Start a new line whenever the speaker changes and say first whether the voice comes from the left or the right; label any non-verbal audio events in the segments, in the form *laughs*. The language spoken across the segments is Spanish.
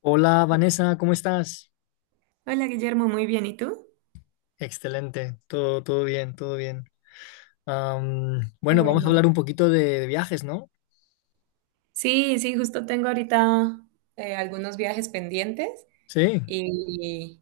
left: Hola, Vanessa, ¿cómo estás?
right: Hola Guillermo, muy bien. ¿Y tú?
left: Excelente, todo bien, todo bien.
right: Qué
left: Vamos a
right: bueno.
left: hablar un poquito de viajes, ¿no?
right: Sí, sí, justo tengo ahorita algunos viajes pendientes
left: Sí,
right: y,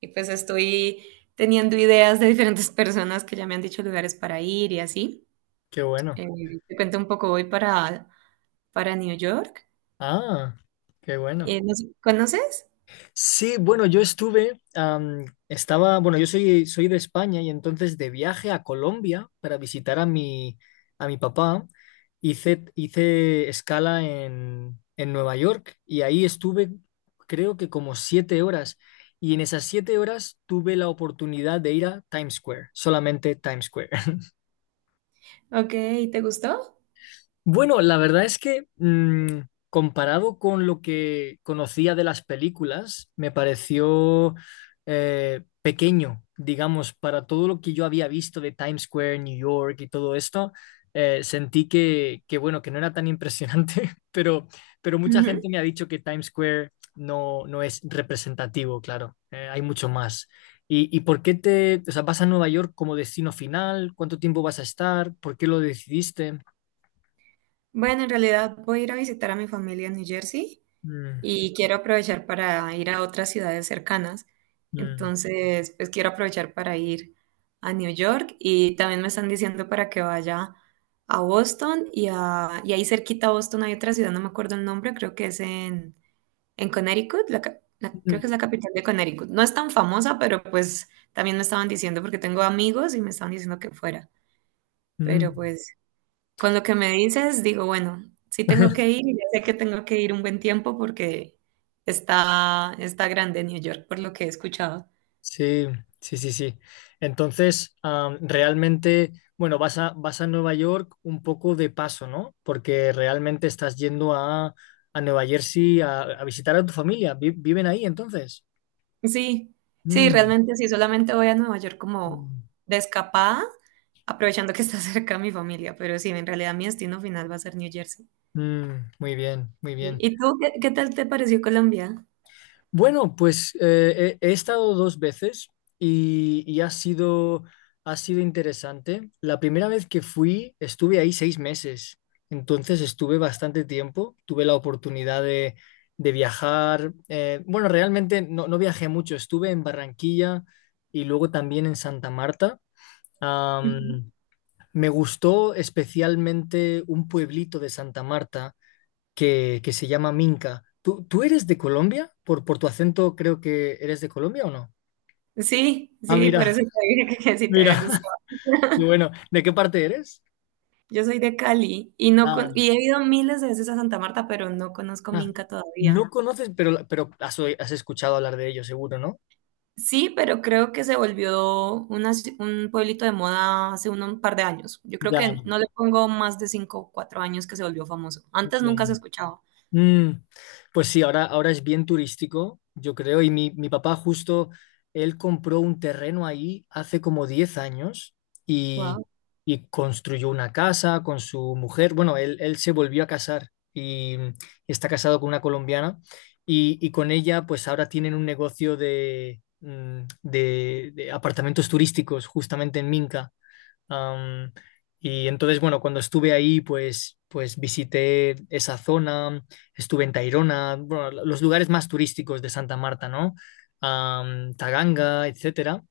right: y pues estoy teniendo ideas de diferentes personas que ya me han dicho lugares para ir y así.
left: qué bueno.
right: Eh, Te cuento un poco, voy para New York.
left: Ah, qué bueno.
right: No sé, ¿conoces?
left: Sí, bueno, estaba, bueno, soy de España y entonces de viaje a Colombia para visitar a a mi papá, hice escala en Nueva York y ahí estuve creo que como 7 horas, y en esas 7 horas tuve la oportunidad de ir a Times Square, solamente Times Square.
right: Ok, ¿te gustó?
left: Bueno, la verdad es que comparado con lo que conocía de las películas, me pareció pequeño, digamos, para todo lo que yo había visto de Times Square, New York y todo esto. Sentí que, bueno, que no era tan impresionante, *laughs* pero mucha
right: Ujú.
left: gente me ha dicho que Times Square no es representativo, claro, hay mucho más. ¿Y por qué te, o sea, vas a Nueva York como destino final? ¿Cuánto tiempo vas a estar? ¿Por qué lo decidiste?
right: Bueno, en realidad voy a ir a visitar a mi familia en New Jersey
left: Mm.
right: y quiero aprovechar para ir a otras ciudades cercanas.
left: Mm,
right: Entonces, pues quiero aprovechar para ir a New York y también me están diciendo para que vaya a Boston y, a, y ahí cerquita a Boston hay otra ciudad, no me acuerdo el nombre, creo que es en Connecticut, creo
left: mm,
right: que es la capital de Connecticut. No es tan famosa, pero pues también me estaban diciendo porque tengo amigos y me estaban diciendo que fuera.
left: mm.
right: Pero pues con lo que me dices, digo, bueno, sí tengo que ir
left: *laughs*
right: y ya sé que tengo que ir un buen tiempo porque está grande New York, por lo que he escuchado.
left: Sí, sí, sí, sí. Entonces, realmente, bueno, vas a Nueva York un poco de paso, ¿no? Porque realmente estás yendo a Nueva Jersey a visitar a tu familia. ¿Viven ahí entonces?
right: Sí, sí,
left: Mm,
right: realmente sí, solamente voy a Nueva York como
left: mm,
right: de escapada, aprovechando que está *laughs* cerca mi familia, pero sí, en realidad mi destino final va a ser New Jersey.
left: mm, muy bien, muy bien.
right: ¿Y tú qué tal te pareció Colombia?
left: Bueno, pues he estado dos veces y ha ha sido interesante. La primera vez que fui, estuve ahí 6 meses, entonces estuve bastante tiempo. Tuve la oportunidad de viajar. Bueno, realmente no viajé mucho, estuve en Barranquilla y luego también en Santa Marta.
right: Ujú.
left: Am, Me gustó especialmente un pueblito de Santa Marta que se llama Minca. Tú eres de Colombia? Por tu acento creo que eres de Colombia o no.
right: Sí,
left: Ah,
right: sí, por
left: mira,
right: eso te dije que
left: *laughs*
right: sí te
left: mira.
right: había
left: Y
right: gustado. *laughs*
left: bueno, ¿de qué parte eres?
right: Yo soy de Cali y no
left: Ah,
right: con- y he ido miles de veces a Santa Marta, pero no conozco
left: ah,
right: Minca todavía.
left: no conoces, pero, has escuchado hablar de ellos, seguro, ¿no?
right: Sí, pero creo que se volvió un pueblito de moda hace un par de años. Yo creo
left: Ya,
right: que no le pongo más de cinco o cuatro años que se volvió famoso. Antes
left: ya.
right: nunca se escuchaba.
left: Mm, pues sí, ahora es bien turístico, yo creo, mi papá justo, él compró un terreno ahí hace como 10 años y,
right: Wow.
left: y construyó una casa con su mujer. Bueno, él se volvió a casar y está casado con una colombiana y con ella pues ahora tienen un negocio de apartamentos turísticos justamente en Minca. Am, y entonces, bueno, cuando estuve ahí, pues visité esa zona, estuve en Tayrona, bueno, los lugares más turísticos de Santa Marta, ¿no? Taganga, etcétera.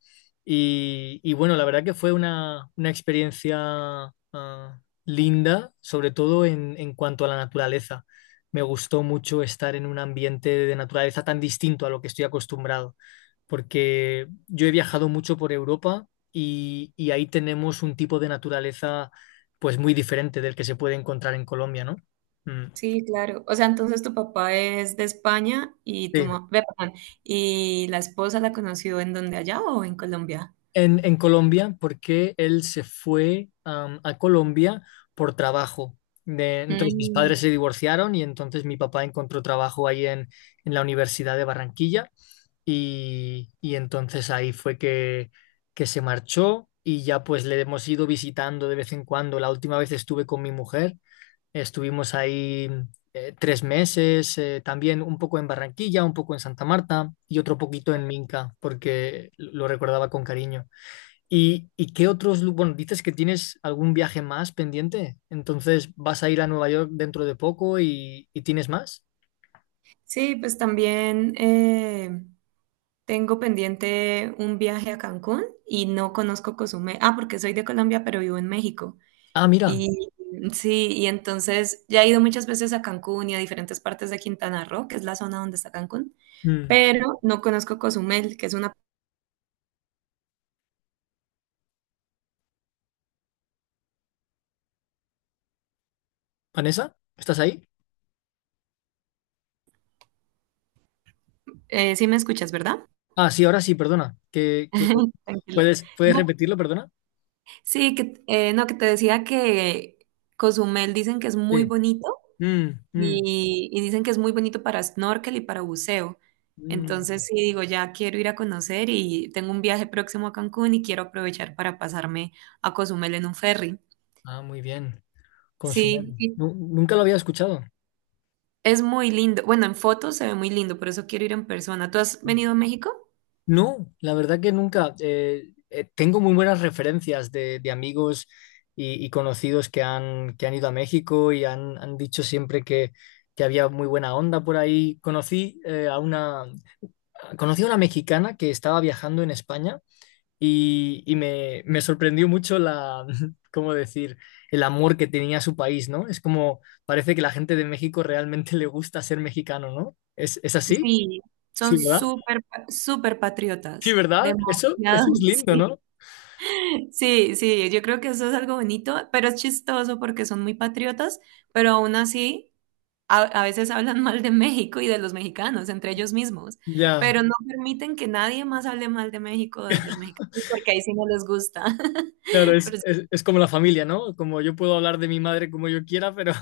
left: Y bueno, la verdad que fue una experiencia linda, sobre todo en cuanto a la naturaleza. Me gustó mucho estar en un ambiente de naturaleza tan distinto a lo que estoy acostumbrado, porque yo he viajado mucho por Europa y ahí tenemos un tipo de naturaleza pues muy diferente del que se puede encontrar en Colombia, ¿no? Mm,
right: Sí, claro. O sea, entonces tu papá es de España y
left: sí.
right: tu mamá, perdón, y la esposa la conoció en donde ¿allá o en Colombia?
left: En Colombia, porque él se fue a Colombia por trabajo. Entonces mis
right: Mm,
left: padres se divorciaron y entonces mi papá encontró trabajo ahí en la Universidad de Barranquilla y entonces ahí fue que se marchó y ya pues le hemos ido visitando de vez en cuando. La última vez estuve con mi mujer. Estuvimos ahí 3 meses, también un poco en Barranquilla, un poco en Santa Marta y otro poquito en Minca, porque lo recordaba con cariño. ¿Y qué otros, bueno, dices que tienes algún viaje más pendiente? Entonces, ¿vas a ir a Nueva York dentro de poco y tienes más?
right: sí, pues también tengo pendiente un viaje a Cancún y no conozco Cozumel. Ah, porque soy de Colombia, pero vivo en México.
left: Ah, mira.
right: Y sí, y entonces ya he ido muchas veces a Cancún y a diferentes partes de Quintana Roo, que es la zona donde está Cancún,
left: Mm.
right: pero no conozco Cozumel, que es una...
left: ¿Vanessa? ¿Estás ahí?
right: Sí me escuchas, ¿verdad?
left: Ah, sí, ahora sí, perdona. Que
right: *laughs* Tranquila.
left: puedes puedes
right: No,
left: repetirlo, perdona?
right: sí, no, que te decía que Cozumel dicen que es muy
left: Sí.
right: bonito,
left: Mm, mm,
right: y dicen que es muy bonito para snorkel y para buceo.
left: mm.
right: Entonces, sí, digo, ya quiero ir a conocer y tengo un viaje próximo a Cancún y quiero aprovechar para pasarme a Cozumel en un ferry.
left: Ah, muy bien. Consumé.
right: Sí, y
left: Nunca lo había escuchado.
right: es muy lindo. Bueno, en fotos se ve muy lindo, por eso quiero ir en persona. ¿Tú has venido a México?
left: No, la verdad que nunca. Tengo muy buenas referencias de amigos y conocidos que han ido a México y han dicho siempre que había muy buena onda por ahí. Conocí a una mexicana que estaba viajando en España y, y me sorprendió mucho la, *laughs* ¿cómo decir?, el amor que tenía a su país, ¿no? Es como, parece que la gente de México realmente *laughs* le gusta ser mexicano, ¿no? Es así?
right: Sí, son
left: Sí.
right: súper, súper
left: Sí,
right: patriotas.
left: ¿verdad? Eso,
right: Demasiado,
left: eso es
right: *laughs*
left: lindo,
right: sí.
left: ¿no?
right: Sí, sí, yo creo que eso es algo bonito, pero es chistoso porque son muy patriotas, pero aún así a veces hablan mal de México y de los mexicanos entre ellos mismos,
left: Ya,
right: pero no permiten que nadie más hable mal de México o de los mexicanos porque ahí sí no les gusta. *laughs*
left: claro,
right: pero, sí-
left: es como la familia, ¿no? Como yo puedo hablar de mi madre como yo quiera, pero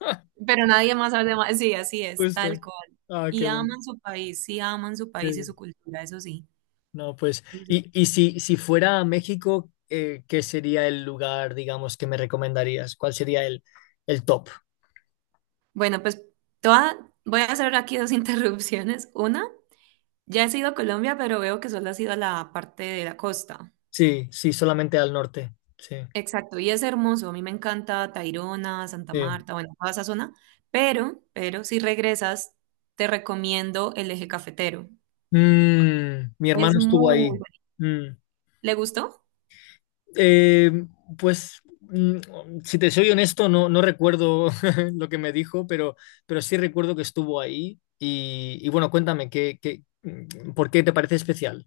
left: *laughs*
right: pero nadie más hable mal, sí, así es,
left: justo.
right: tal cual.
left: Ah, qué
right: Y
left: bueno.
right: aman su país, sí, aman su país y su
left: Sí.
right: cultura, eso sí.
left: No, pues,
right: Eso sí.
left: y si, si fuera a México, ¿qué sería el lugar, digamos, que me recomendarías? ¿Cuál sería el top?
right: Bueno, pues toda, voy a hacer aquí dos *laughs* interrupciones. Una. Ya he sido a Colombia, pero veo que solo has ido a la parte de la costa.
left: Sí, sí, solamente al norte. Sí,
right: Exacto, y es hermoso. A mí me encanta Tayrona, Santa
left: sí.
right: Marta, bueno, toda esa zona. Pero si regresas, te recomiendo el eje cafetero.
left: Mm, mi
right: Es
left: hermano estuvo
right: muy
left: ahí.
right: bueno.
left: Mm.
right: ¿Le gustó?
left: Eh, pues, mm, si te soy honesto, no recuerdo *laughs* lo que me dijo, pero sí recuerdo que estuvo ahí. Y bueno, cuéntame, por qué te parece especial?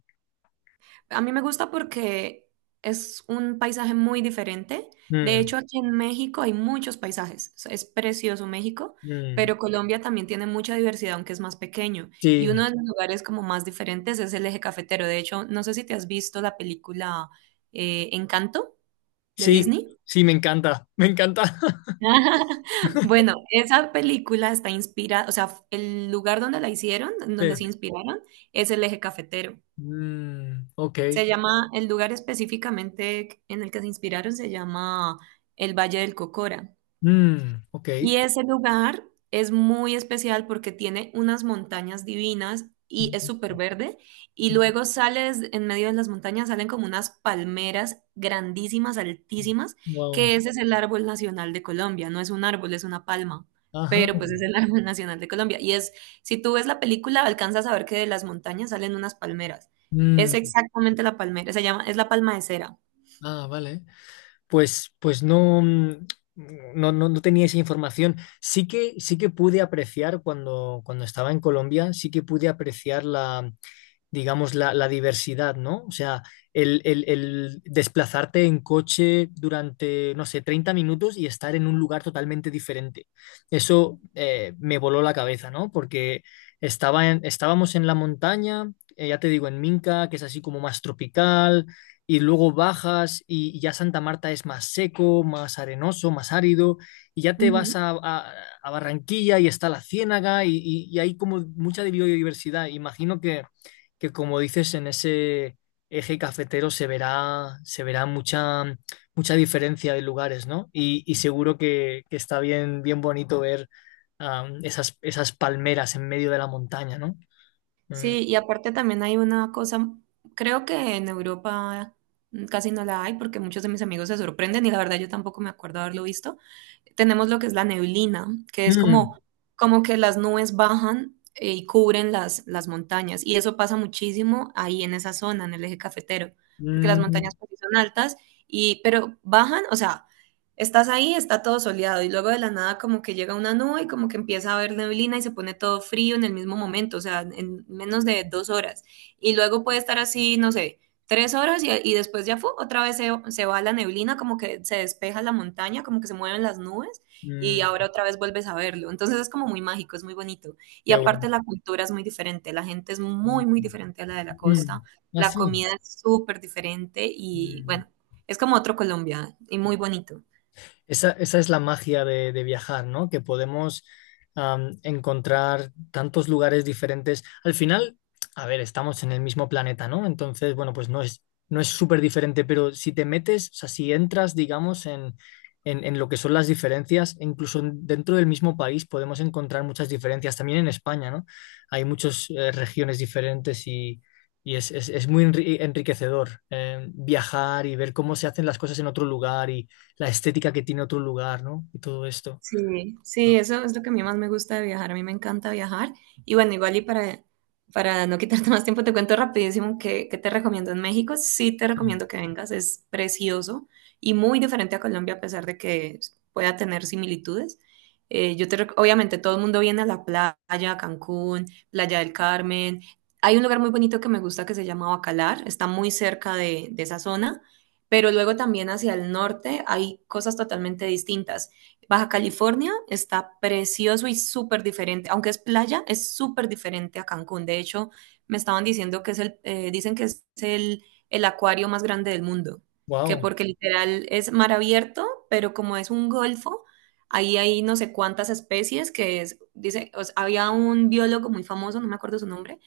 right: A mí me gusta porque es un paisaje muy diferente. De
left: Mm,
right: hecho, aquí en México hay muchos paisajes. O sea, es precioso México,
left: mm,
right: pero Colombia también tiene mucha diversidad, aunque es más pequeño.
left: sí,
right: Y uno de los lugares como más diferentes es el Eje Cafetero. De hecho, no sé si te has visto la película Encanto de
left: sí,
right: Disney.
left: sí, me encanta, me encanta.
right: *laughs* Bueno,
left: *laughs*
right: esa película está inspirada, o sea, el lugar donde la hicieron, en
left: Sí.
right: donde se inspiraron, es el Eje Cafetero.
left: Mm, ok,
right: Se llama, el lugar específicamente en el que se inspiraron se llama el Valle del Cocora.
left: mm, ok.
right: Y ese lugar es muy especial porque tiene unas montañas divinas y es
left: Mm,
right: súper verde. Y
left: mm,
right: luego
left: mm,
right: sales en medio de las montañas, salen como unas palmeras grandísimas, altísimas, que
left: wow.
right: ese es el árbol nacional de Colombia. No es un árbol, es una palma,
left: Ajá.
right: pero pues es el *laughs* árbol nacional de Colombia. Y es, si tú ves la película, alcanzas a ver que de las montañas salen unas palmeras.
left: Mm,
right: Es exactamente la palmera, se llama, es la palma de cera.
left: ah, vale. Pues, pues no, mm, no, no, no tenía esa información. Sí que pude apreciar cuando, cuando estaba en Colombia, sí que pude apreciar la, digamos, la diversidad, ¿no? O sea, el desplazarte en coche durante, no sé, 30 minutos y estar en un lugar totalmente diferente. Eso me voló la cabeza, ¿no? Porque estábamos en la montaña, ya te digo, en Minca, que es así como más tropical, y luego bajas y ya Santa Marta es más seco, más arenoso, más árido, y ya te
right: Ujú.
left: a Barranquilla y está la Ciénaga y hay como mucha biodiversidad. Imagino que como dices, en ese eje cafetero se verá mucha, mucha diferencia de lugares, ¿no? Y seguro que está bien, bien bonito ver esas, esas palmeras en medio de la montaña, ¿no? Mm.
right: Sí, y aparte también hay una cosa, creo que en Europa casi no la hay porque muchos de mis amigos se sorprenden y la verdad yo tampoco me acuerdo haberlo visto. Tenemos lo que es la neblina, que es
left: Mm,
right: como, como que las nubes bajan y cubren las montañas, y eso pasa muchísimo ahí en esa zona, en el eje cafetero, porque las
left: mm,
right: montañas pues, sí son altas y pero bajan, o sea, estás ahí, está todo soleado y luego de la nada como que llega una nube y como que empieza a haber neblina y se pone todo frío en el mismo momento, o sea, en menos de dos horas. Y luego puede estar así, no sé, tres horas y después ya fue, otra vez se va la neblina, como que se despeja la montaña, como que se mueven las nubes y ahora
left: mm,
right: otra vez vuelves a verlo. Entonces es como muy mágico, es muy bonito. Y
left: qué bueno.
right: aparte la cultura es muy diferente, la gente es
left: Mm,
right: muy, muy diferente a la de la costa,
left: mm. Ah,
right: la
left: sí.
right: comida es súper diferente y
left: Mm.
right: bueno, es como otro Colombia y muy bonito.
left: Esa es la magia de viajar, ¿no? Que podemos encontrar tantos lugares diferentes. Al final, a ver, estamos en el mismo planeta, ¿no? Entonces, bueno, pues no es súper diferente, pero si te metes, o sea, si entras, digamos, en lo que son las diferencias, dentro del mismo país podemos encontrar muchas diferencias. También en España, ¿no? Hay muchas regiones diferentes y... Y es muy enriquecedor viajar y ver cómo se hacen las cosas en otro lugar y, la estética que tiene otro lugar, ¿no? Y todo esto.
right: Sí, sí,
left: ¿No?
right: eso es lo que a mí más me gusta de viajar. A mí me encanta viajar. Y bueno, igual y para no quitarte más tiempo, te cuento rapidísimo que te recomiendo en México. Sí te recomiendo que vengas, es precioso y muy diferente a Colombia a pesar de que pueda tener similitudes. Obviamente todo el mundo viene a la playa, a Cancún, Playa del Carmen. Hay un lugar muy bonito que me gusta que se llama Bacalar, está muy cerca de esa zona, pero luego también hacia el norte hay cosas totalmente distintas. Baja California está precioso y súper diferente, aunque es playa, es súper diferente a Cancún. De hecho, me estaban diciendo que dicen que es el acuario más grande del mundo, que
left: Wow.
right: porque literal es mar abierto, pero como es un golfo, ahí hay no sé cuántas especies que es, dice, o sea, había un biólogo muy famoso, no me acuerdo su nombre,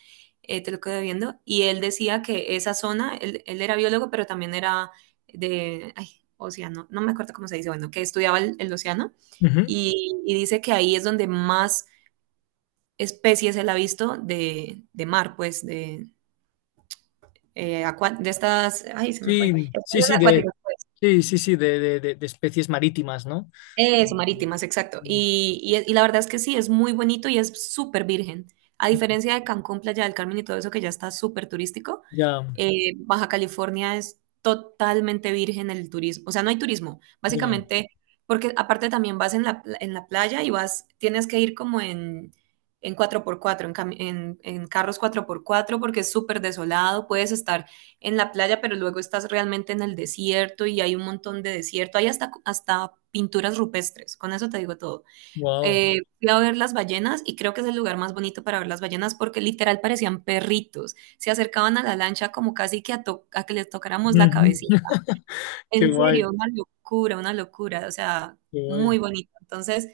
right: te lo quedo viendo, y él decía que esa zona, él era biólogo, pero también era de, ay, océano, no me acuerdo cómo se dice, bueno, que estudiaba el océano
left: Ujú.
right: y dice que ahí es donde más especies él ha visto de mar, pues, de, de estas, ay, se me fue,
left: Sí, sí, sí,
right: especies acuáticas.
left: sí, sí, sí, de especies marítimas, ¿no?
right: Eso, marítimas, exacto. Y la verdad es que sí, es muy bonito y es súper virgen. A diferencia de Cancún, Playa del Carmen y todo eso que ya está súper turístico,
left: Ya,
right: Baja California es totalmente virgen el turismo. O sea, no hay turismo.
left: ya.
right: Básicamente, porque aparte también vas en la, en la playa y vas, tienes que ir como en carros cuatro por cuatro porque es súper desolado. Puedes estar en la playa, pero luego estás realmente en el desierto y hay un montón de desierto. Hay hasta pinturas rupestres, con eso te digo todo.
left: Wow.
right: Fui a ver las ballenas y creo que es el lugar más bonito para ver las ballenas porque literal parecían perritos. Se acercaban a la lancha como casi que a que les tocáramos la
left: Ujú.
right: cabecita.
left: *laughs* Qué
right: En serio,
left: guay,
right: una locura, o sea,
left: qué guay.
right: muy bonito. Entonces,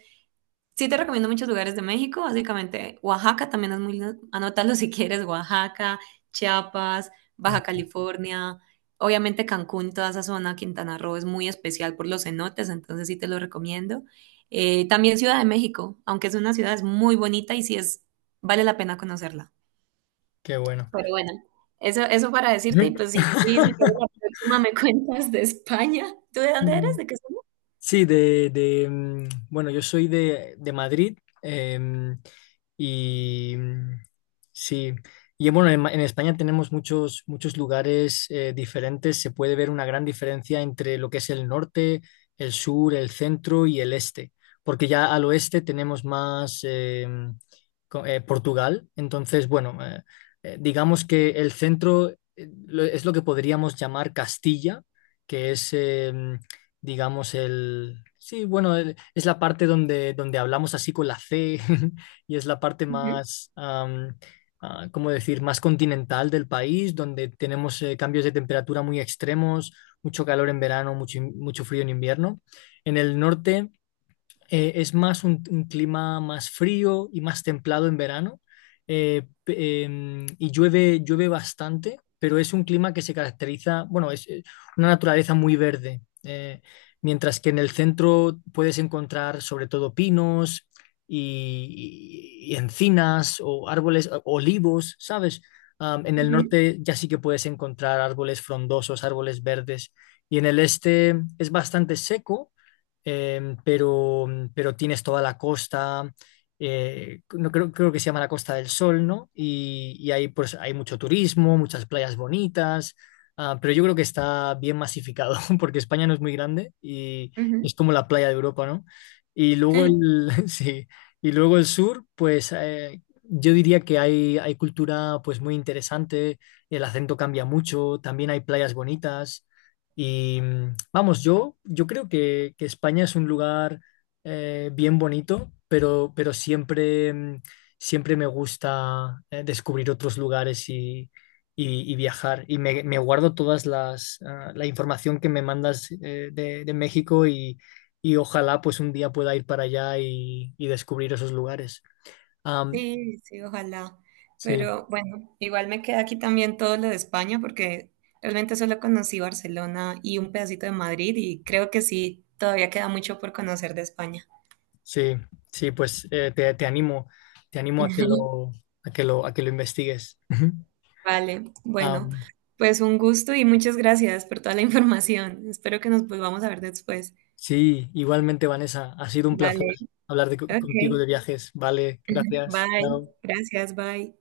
right: sí, te recomiendo muchos lugares de México, básicamente Oaxaca también es muy lindo, anótalo si quieres, Oaxaca, Chiapas, Baja California, obviamente Cancún, toda esa zona, Quintana Roo es muy especial por los cenotes, entonces sí te lo recomiendo. También Ciudad de México, aunque es una ciudad es muy bonita y sí es, vale la pena conocerla.
left: Qué bueno.
right: Pero bueno, eso para decirte y
left: Ujú.
right: pues igual y si quieres
left: *laughs*
right: la próxima me *laughs* cuentas de España. ¿Tú de dónde eres? ¿De qué zona?
left: Sí, bueno, de Madrid em, y sí, y bueno, en España tenemos muchos, muchos lugares diferentes, se puede ver una gran diferencia entre lo que es el norte, el sur, el centro y el este, porque ya al oeste tenemos más Portugal, entonces bueno, digamos que el centro es lo que podríamos llamar Castilla, que es... digamos, el... Sí, bueno, es la parte donde, donde hablamos así con la C *laughs* y es la parte
right: Ujú,
left: más, ¿cómo decir?, más continental del país, donde tenemos cambios de temperatura muy extremos, mucho calor en verano, mucho frío en invierno. En el norte... Es más un clima más frío y más templado en verano y llueve, llueve bastante, pero es un clima que se caracteriza, bueno, es una naturaleza muy verde, mientras que en el centro puedes encontrar sobre todo pinos y encinas o árboles, olivos, ¿sabes? En el
right: ujú,
left: norte ya sí que puedes encontrar árboles frondosos, árboles verdes, y en el este es bastante seco em, pero, pero tienes toda la costa, no, creo, creo que se llama la Costa del Sol, ¿no? Y ahí pues hay mucho turismo, muchas playas bonitas, ah, pero yo creo que está bien masificado, *laughs* porque España no es muy grande y
right: ujú.
left: es como la playa de Europa, ¿no?
right: *laughs*
left: *laughs* Sí, y luego el sur, pues yo diría que hay cultura pues muy interesante, el acento cambia mucho, también hay playas bonitas. Y mm, vamos, yo creo que España es un lugar bien bonito, pero siempre, mm, siempre me gusta descubrir otros lugares y viajar. Y me guardo todas las la información que me mandas de México y ojalá pues un día pueda ir para allá y descubrir esos lugares. Am,
right: Sí, sí, ojalá.
left: sí,
right: Pero bueno, igual me queda aquí también todo lo de España porque realmente solo conocí Barcelona y un pedacito de Madrid y creo que sí, todavía queda mucho por conocer de España.
left: sí, sí, pues te animo a
right: *laughs*
left: a que lo investigues. *laughs*
right: Vale, bueno,
left: Am,
right: pues un gusto y muchas gracias por toda la información. Espero que nos volvamos a ver después.
left: sí, igualmente, Vanessa, ha sido un placer
right: Vale,
left: contigo
right: ok.
left: de viajes. Vale,
right: *laughs*
left: gracias.
right: Bye,
left: Chao.
right: gracias, bye.